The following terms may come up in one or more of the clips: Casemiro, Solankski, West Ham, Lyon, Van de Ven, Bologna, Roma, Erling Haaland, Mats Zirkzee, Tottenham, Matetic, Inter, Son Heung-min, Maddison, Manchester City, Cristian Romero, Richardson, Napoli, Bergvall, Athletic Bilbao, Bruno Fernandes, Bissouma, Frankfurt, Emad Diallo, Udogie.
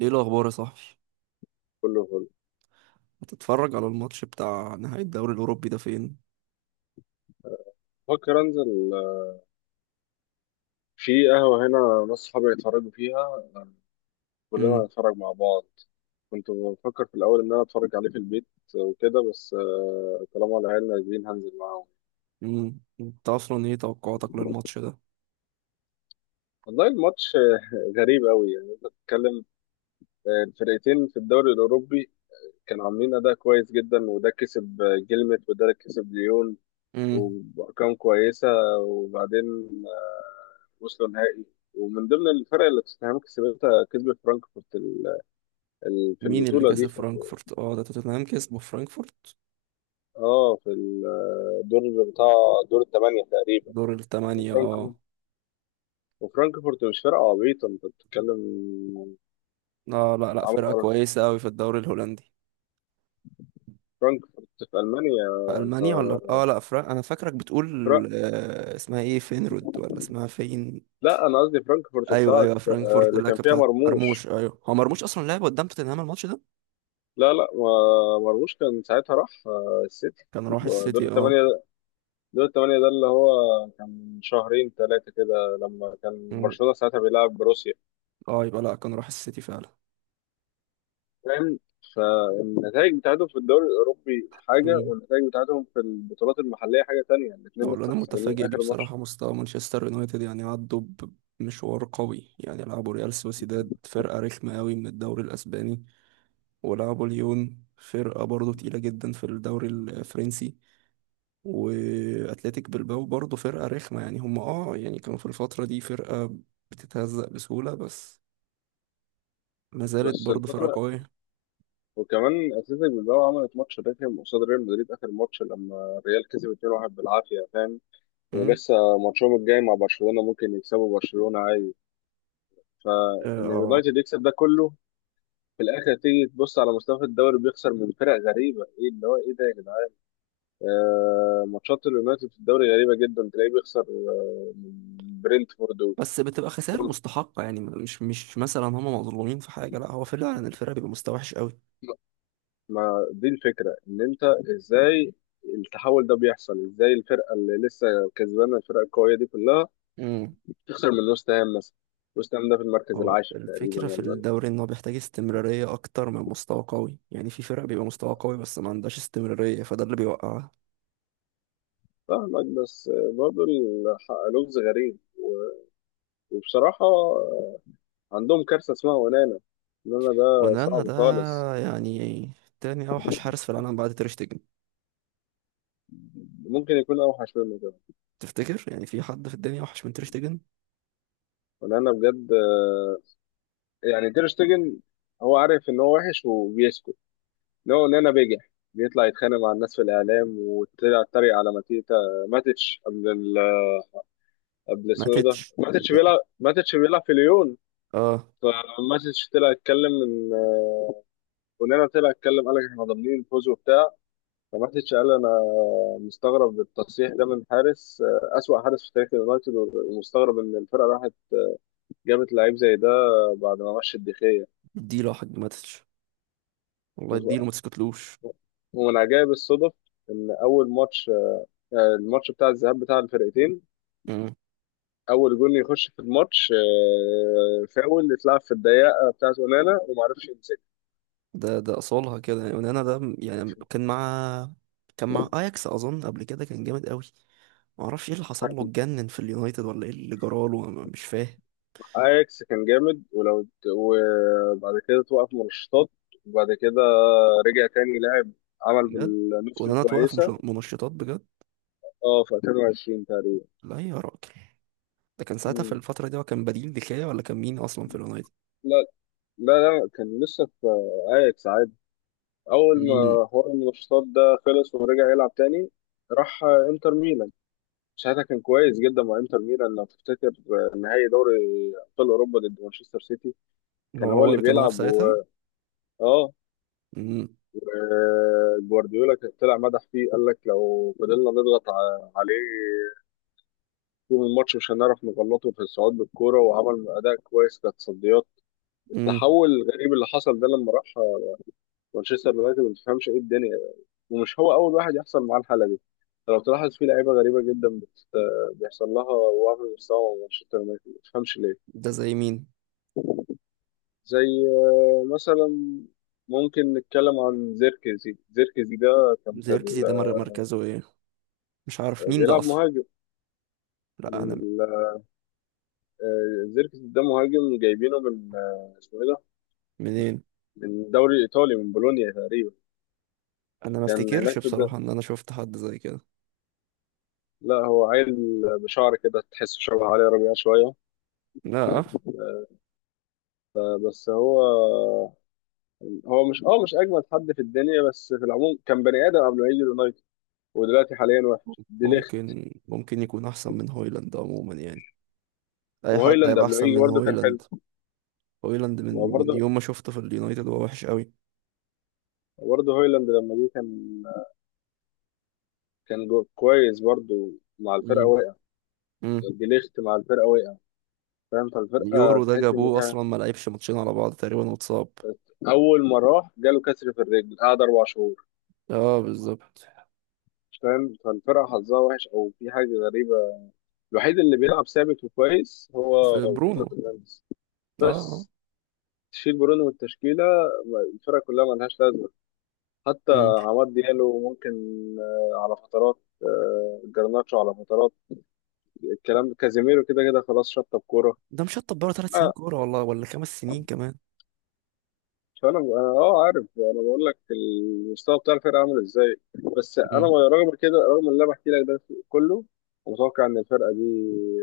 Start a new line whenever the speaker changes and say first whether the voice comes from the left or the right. right: ايه الاخبار يا صاحبي؟
left: كله فل.
right: هتتفرج على الماتش بتاع نهائي الدوري الاوروبي ده فين؟
left: فكر انزل في قهوة هنا ناس صحابي هيتفرجوا فيها، كلنا
right: امم
left: هنتفرج مع بعض. كنت بفكر في الأول إن أنا أتفرج عليه في البيت وكده، بس طالما العيال نازلين هنزل معاهم.
right: انت اصلا ايه توقعاتك للماتش ده؟
left: والله الماتش غريب أوي، يعني أنت بتتكلم. الفرقتين في الدوري الأوروبي كانوا عاملين أداء كويس جدا، وده كسب جيلمت، وده كسب ليون.
right: امم
left: وبأرقام كويسة. وبعدين وصلوا نهائي. ومن ضمن الفرق اللي توتنهام كسبتها، كسبت فرانكفورت في
right: مين اللي
left: البطولة
right: كسب
left: دي، في
right: فرانكفورت؟ اه، ده توتنهام كسبه في فرانكفورت.
left: اه في الدور بتاع، دور الثمانية تقريبا.
right: دور الثمانية،
left: وفرانكفورت
right: اه.
left: وفرانكفورت مش فرقة عبيطة، انت بتتكلم
right: لا، لا، لا، فرقة
left: عن
right: كويسة أوي في الدوري الهولندي.
left: فرانكفورت في ألمانيا.
right: في
left: انت
right: ألمانيا ولا؟ اه لا، فرق. أنا فاكرك
left: فرق.
right: بتقول آه، اسمها ايه؟ فينرود ولا اسمها فين؟
left: لا، انا قصدي فرانكفورت
right: أيوه،
left: بتاعت
right: أيوه، فرانكفورت
left: اللي
right: اللي
left: كان
right: كانت
left: فيها
right: بتاعت
left: مرموش.
right: مرموش. أيوه، هو مرموش أصلا لعب قدام توتنهام الماتش ده؟
left: لا لا، مرموش كان ساعتها راح السيتي.
right: كان راح
left: ودور
right: السيتي،
left: الثمانية،
right: اه.
left: دور الثمانية ده اللي هو كان من شهرين ثلاثة كده لما كان
right: مم.
left: برشلونة ساعتها بيلعب بروسيا.
right: اه، يبقى لا، كان راح السيتي فعلا.
left: فاهم؟ النتائج بتاعتهم في الدوري الأوروبي حاجة،
right: مم.
left: والنتائج بتاعتهم في البطولات المحلية حاجة تانية. الاتنين
right: والله
left: لسه
right: انا
left: خسرانين
right: متفاجئ بيه
left: آخر ماتش.
right: بصراحه، مستوى مانشستر يونايتد يعني عدوا بمشوار قوي. يعني لعبوا ريال سوسيداد، فرقه رخمه قوي من الدوري الاسباني، ولعبوا ليون، فرقه برضه تقيله جدا في الدوري الفرنسي. واتلتيك بلباو برضه فرقه رخمه، يعني هم اه يعني كانوا في الفتره دي فرقه بتتهزق بسهوله، بس ما زالت
left: بس
right: برضه فرقه
left: الفترة،
right: قويه.
left: وكمان أتلتيك بالباو عملت ماتش رخم قصاد ريال مدريد آخر ماتش، لما الريال كسب 2-1 بالعافية. فاهم؟
right: مم.
left: ولسه ماتشهم الجاي مع برشلونة، ممكن يكسبوا برشلونة عادي.
right: اه،
left: فإن
right: آه.
left: اليونايتد يكسب ده كله، في الآخر تيجي تبص على مستوى الدوري، بيخسر من فرق غريبة. إيه اللي هو إيه ده يا جدعان؟ ماتشات اليونايتد في الدوري غريبة جدا، تلاقيه بيخسر من برينتفورد.
right: بس بتبقى خسائر مستحقه، يعني مش مثلا هم مظلومين في حاجه، لا هو فعلا الفرقه بيبقى مستوى وحش قوي.
left: ما دي الفكرة، إن أنت إزاي التحول ده بيحصل، إزاي الفرقة اللي لسه كسبانة، الفرقة القوية دي كلها،
right: مم.
left: تخسر من وست هام مثلا. وست هام ده في المركز
right: هو
left: العاشر تقريبا،
right: الفكرة في
left: ولا لا؟
right: الدوري إن هو بيحتاج استمرارية أكتر من مستوى قوي، يعني في فرق بيبقى مستوى قوي بس ما عندهاش استمرارية، فده اللي بيوقعها.
left: فاهمك، بس برضه لغز غريب وبصراحة عندهم كارثة اسمها ونانا. ونانا ده
right: ونانا
left: صعب
right: ده،
left: خالص.
right: يعني تاني أوحش حارس في العالم بعد تيرشتيجن.
left: ممكن يكون أوحش منه كمان.
right: تفتكر يعني في حد في الدنيا أوحش من تيرشتيجن؟
left: ونانا بجد، يعني تير شتيجن هو عارف إن هو وحش وبيسكت. اللي هو، لنا بيجح بيطلع يتخانق مع الناس في الاعلام، وطلع اتريق على ماتيتا. ماتيتش قبل اسمه إيه ده،
right: ماتيتش
left: ماتيتش
right: ده.
left: بيلعب، ماتيتش بيلعب في ليون.
right: اه.
left: فماتيتش طلع يتكلم ان ونانا طلع يتكلم، قال لك احنا ضامنين الفوز وبتاع. فماتيتش قال انا مستغرب التصريح ده من حارس، اسوأ حارس في تاريخ اليونايتد، ومستغرب ان الفرقه راحت جابت لعيب زي ده بعد ما مشي الدخيه.
right: اديله حق ماتيتش، والله اديله ما تسكتلوش.
left: ومن عجائب الصدف ان اول ماتش، الماتش بتاع الذهاب بتاع الفرقتين،
right: مم.
left: اول جول يخش في الماتش فاول اتلعب في الضيقه بتاعت ونانا، وما عرفش يمسكها.
right: ده أصولها كده، ونانا ده يعني كان مع أياكس أظن، قبل كده كان جامد قوي. معرفش ايه اللي حصل له، اتجنن في اليونايتد ولا ايه اللي جراله، أنا مش فاهم.
left: اياكس كان جامد، ولو وبعد كده توقف منشطات. وبعد كده رجع تاني لاعب، عمل
right: بجد.
left: بالنص
right: وان انا توقف
left: الكويسه.
right: منشطات بجد؟
left: اه في 2020 تقريبا.
right: لا يا راجل، ده كان ساعتها في
left: مم.
right: الفترة دي هو كان بديل دكايا ولا كان مين أصلا في اليونايتد؟
left: لا لا لا، كان لسه في اياكس عادي. اول
right: امم
left: ما حوار المنشطات ده خلص ورجع يلعب تاني، راح انتر ميلان. ساعتها كان كويس جدا مع انتر ميلان، لو تفتكر نهائي دوري ابطال اوروبا ضد مانشستر سيتي. كان
right: هو
left: هو
right: هو
left: اللي
right: اللي كان واقف
left: بيلعب و
right: ساعتها؟
left: اه
right: امم
left: آه، جوارديولا كان طلع مدح فيه، قال لك لو فضلنا نضغط عليه طول الماتش مش هنعرف نغلطه في الصعود بالكوره، وعمل اداء كويس كتصديات.
right: امم
left: التحول الغريب اللي حصل ده لما راح مانشستر يونايتد، ما تفهمش ايه الدنيا. ومش هو اول واحد يحصل معاه الحاله دي. لو تلاحظ في لعيبه غريبه جدا بيحصل لها وهم مستوى مع مانشستر يونايتد، ما تفهمش ليه.
right: ده زي مين؟
left: زي مثلا ممكن نتكلم عن زيركزي. زيركزي ده كان في
right: زيركزي ده مركزه ايه؟ مش عارف مين ده
left: بيلعب
right: أصلا؟
left: مهاجم.
right: لا أنا،
left: ال- زيركزي ده مهاجم جايبينه من اسمه ايه ده،
right: منين؟
left: من الدوري الايطالي من بولونيا تقريبا.
right: أنا ما
left: كان
right: افتكرش
left: هناك
right: بصراحة إن أنا شفت حد زي كده.
left: لا هو عيل بشعر كده، تحسه شبه علي ربيع شويه.
right: لا.
left: بس هو مش اجمد حد في الدنيا، بس في العموم كان بني ادم قبل ما يجي اليونايتد. ودلوقتي حاليا وحش دي ليخت.
right: ممكن يكون أحسن من هويلاند عموما، يعني أي حد
left: وهويلاند
right: هيبقى
left: قبل ما
right: أحسن
left: يجي
right: من
left: برده كان حلو.
right: هويلاند. هويلاند من
left: وبرضه
right: يوم ما شفته في اليونايتد هو وحش قوي.
left: برضه هويلاند لما جه كان جو كويس برضه مع الفرقة، وقع.
right: امم
left: جليخت مع الفرقة وقع، فاهم؟ فالفرقة
right: اليورو ده
left: تحس إن
right: جابوه
left: فيها،
right: اصلا ما لعبش ماتشين على بعض تقريبا واتصاب.
left: أول ما راح جاله كسر في الرجل قعد 4 شهور.
right: اه، بالظبط.
left: مش فاهم، فالفرقة حظها وحش أو في حاجة غريبة. الوحيد اللي بيلعب ثابت وكويس هو
right: في
left: برونو
right: برونو.
left: فرنانديز،
right: اه، آه.
left: بس. تشيل برونو من التشكيلة، الفرقة كلها ملهاش لازمة. حتى
right: مم.
left: عماد ديالو ممكن على فترات، جرناتشو على فترات، الكلام. كازيميرو كده كده خلاص شطب كورة.
right: ده مشطب بره 3 سنين
left: آه،
right: كوره، والله ولا 5 سنين كمان.
left: فانا انا اه عارف انا بقول لك المستوى بتاع الفرقه عامل ازاي، بس انا
right: مم.
left: رغم كده، رغم اللي انا بحكي لك ده كله، متوقع ان الفرقه دي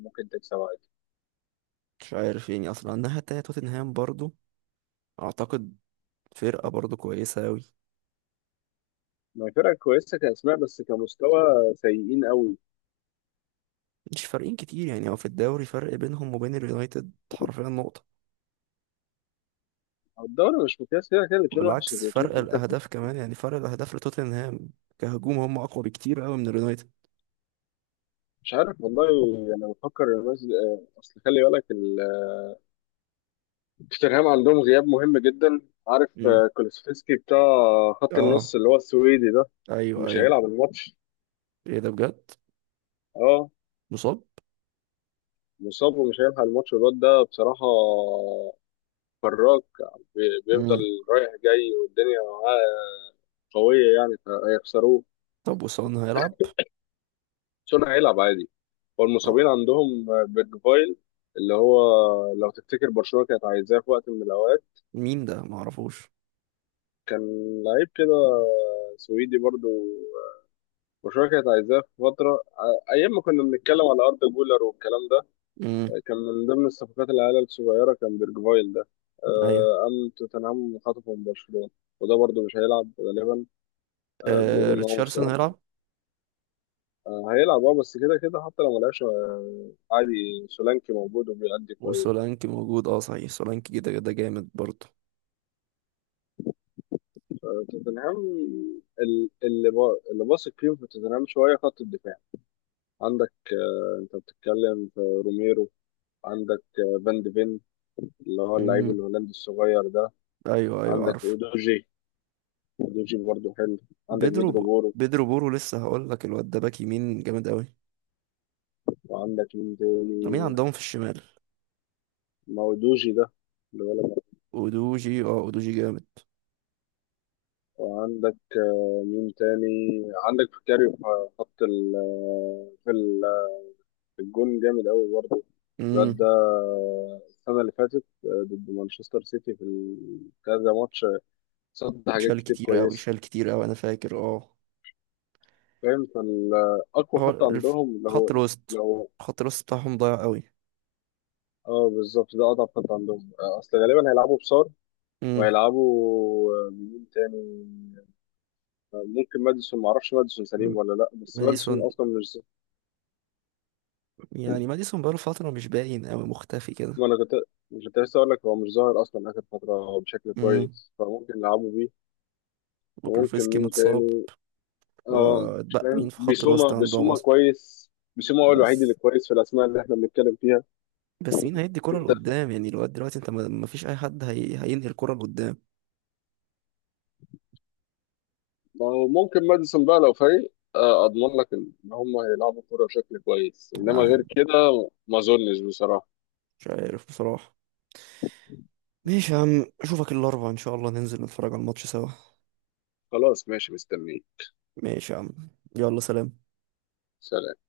left: ممكن تكسب عادي.
right: مش عارف يعني، اصلا الناحيه التانيه توتنهام برضو اعتقد فرقه برضو كويسه اوي.
left: ما هي فرقه كويسه كاسماء، بس كمستوى سيئين قوي.
right: مش فارقين كتير، يعني هو في الدوري فرق بينهم وبين اليونايتد حرفيا نقطه.
left: الدوري مش مقياس، كده كده الاثنين وحش،
right: وبالعكس،
left: الاثنين.
right: فرق الاهداف كمان، يعني فرق الاهداف لتوتنهام كهجوم هم اقوى بكتير اوي من اليونايتد.
left: مش عارف والله. انا بفكر الناس، اصل خلي بالك توتنهام عندهم غياب مهم جدا، عارف؟
right: مم.
left: كولوسفسكي بتاع خط
right: اه.
left: النص، اللي هو السويدي ده،
right: ايوه،
left: مش
right: ايوه.
left: هيلعب الماتش.
right: ايه ده بجد؟
left: اه
right: مصاب؟
left: مصاب ومش هيلحق الماتش الواد ده بصراحة. فراك بيفضل
right: مم.
left: رايح جاي، والدنيا معاه قوية يعني، فهيخسروه.
right: طب وسون هيلعب؟
left: سون هيلعب عادي.
right: اه.
left: والمصابين عندهم بيرجفايل، اللي هو لو تفتكر برشلونة كانت عايزاه في وقت من الأوقات.
right: مين ده؟ معرفوش.
left: كان لعيب كده سويدي برضو، برشلونة كانت عايزاه في فترة، أيام ما كنا بنتكلم على أردا جولر والكلام ده.
right: امم
left: كان من ضمن الصفقات العيال الصغيرة، كان بيرجفايل ده.
right: ايوه.
left: قام توتنهام خطفه من برشلونة. وده برضه مش هيلعب غالبا،
right: آه،
left: بيقولوا إن هو
right: ريتشاردسون
left: مصاب.
right: هيلعب؟
left: هيلعب اه، بس كده كده حتى لو ملعبش عادي، سولانكي موجود وبيأدي كويس.
right: وسولانكي موجود، اه صحيح، سولانكي كده كده جامد برضه.
left: توتنهام، اللي باثق فيهم في توتنهام شوية خط الدفاع. عندك أنت بتتكلم في روميرو. عندك فان ديفين، اللي هو اللعيب
right: امم
left: الهولندي الصغير ده.
right: ايوه، ايوه،
left: عندك
right: عارف.
left: اودوجي، اودوجي برضه حلو. عندك
right: بيدرو
left: بيدرو
right: ب...
left: بورو.
right: بيدرو بورو لسه هقول لك، الواد ده باك يمين جامد قوي.
left: وعندك مين
right: مين
left: تاني؟
right: عندهم في الشمال؟
left: مودوجي ده اللي بالك.
right: اودوجي؟ اه، اودوجي جامد.
left: وعندك مين تاني؟ عندك فكاري في خط ال آه، في ال- في الجون جامد قوي برضه. الواد ده
right: امم
left: السنة اللي فاتت ضد مانشستر سيتي في كذا ماتش، صد حاجات
right: شال
left: كتير
right: كتير قوي،
left: كويسة.
right: شال كتير قوي، انا فاكر، اه.
left: فاهم، فالأقوى
right: هو
left: خط
right: الف...
left: عندهم اللي هو،
right: خط
left: اللي
right: الوسط.
left: هو
right: خط الوسط بتاعهم ضايع قوي.
left: اه بالظبط ده أضعف خط عندهم، أصل غالبا هيلعبوا بصار.
right: امم
left: وهيلعبوا مين تاني؟ ممكن ماديسون، ما اعرفش ماديسون سليم ولا لا، بس
right: ماديسون.
left: ماديسون اصلا مش.
right: يعني ماديسون بقاله فترة مش باين قوي، مختفي كده.
left: ما انا كنت مش كنت لسه اقول لك هو مش ظاهر اصلا اخر فتره بشكل
right: امم
left: كويس، فممكن نلعبوا بيه. وممكن
right: وكلوفسكي
left: مين
right: متصاب.
left: تاني؟ اه مش
right: فاتبقى مين
left: فاهم،
right: في خط الوسط
left: بيسوما
right: عندهم
left: بيسوما
right: اصلا؟
left: كويس، بيسوما هو الوحيد اللي
right: بس،
left: كويس في الاسماء اللي احنا بنتكلم فيها.
right: بس مين هيدي كرة
left: انت،
right: لقدام؟ يعني لغاية دلوقتي انت ما فيش اي حد هينهي الكرة لقدام.
left: ما هو ممكن ماديسون بقى لو فايق، اضمن لك ان هم هيلعبوا كوره بشكل كويس، انما
right: يعني،
left: غير كده ما اظنش بصراحه.
right: مش عارف بصراحة. ماشي يا عم، اشوفك الاربعاء ان شاء الله، ننزل نتفرج على الماتش سوا.
left: خلاص ماشي، مستنيين.
right: ماشي يا عم. يلا سلام.
left: سلام.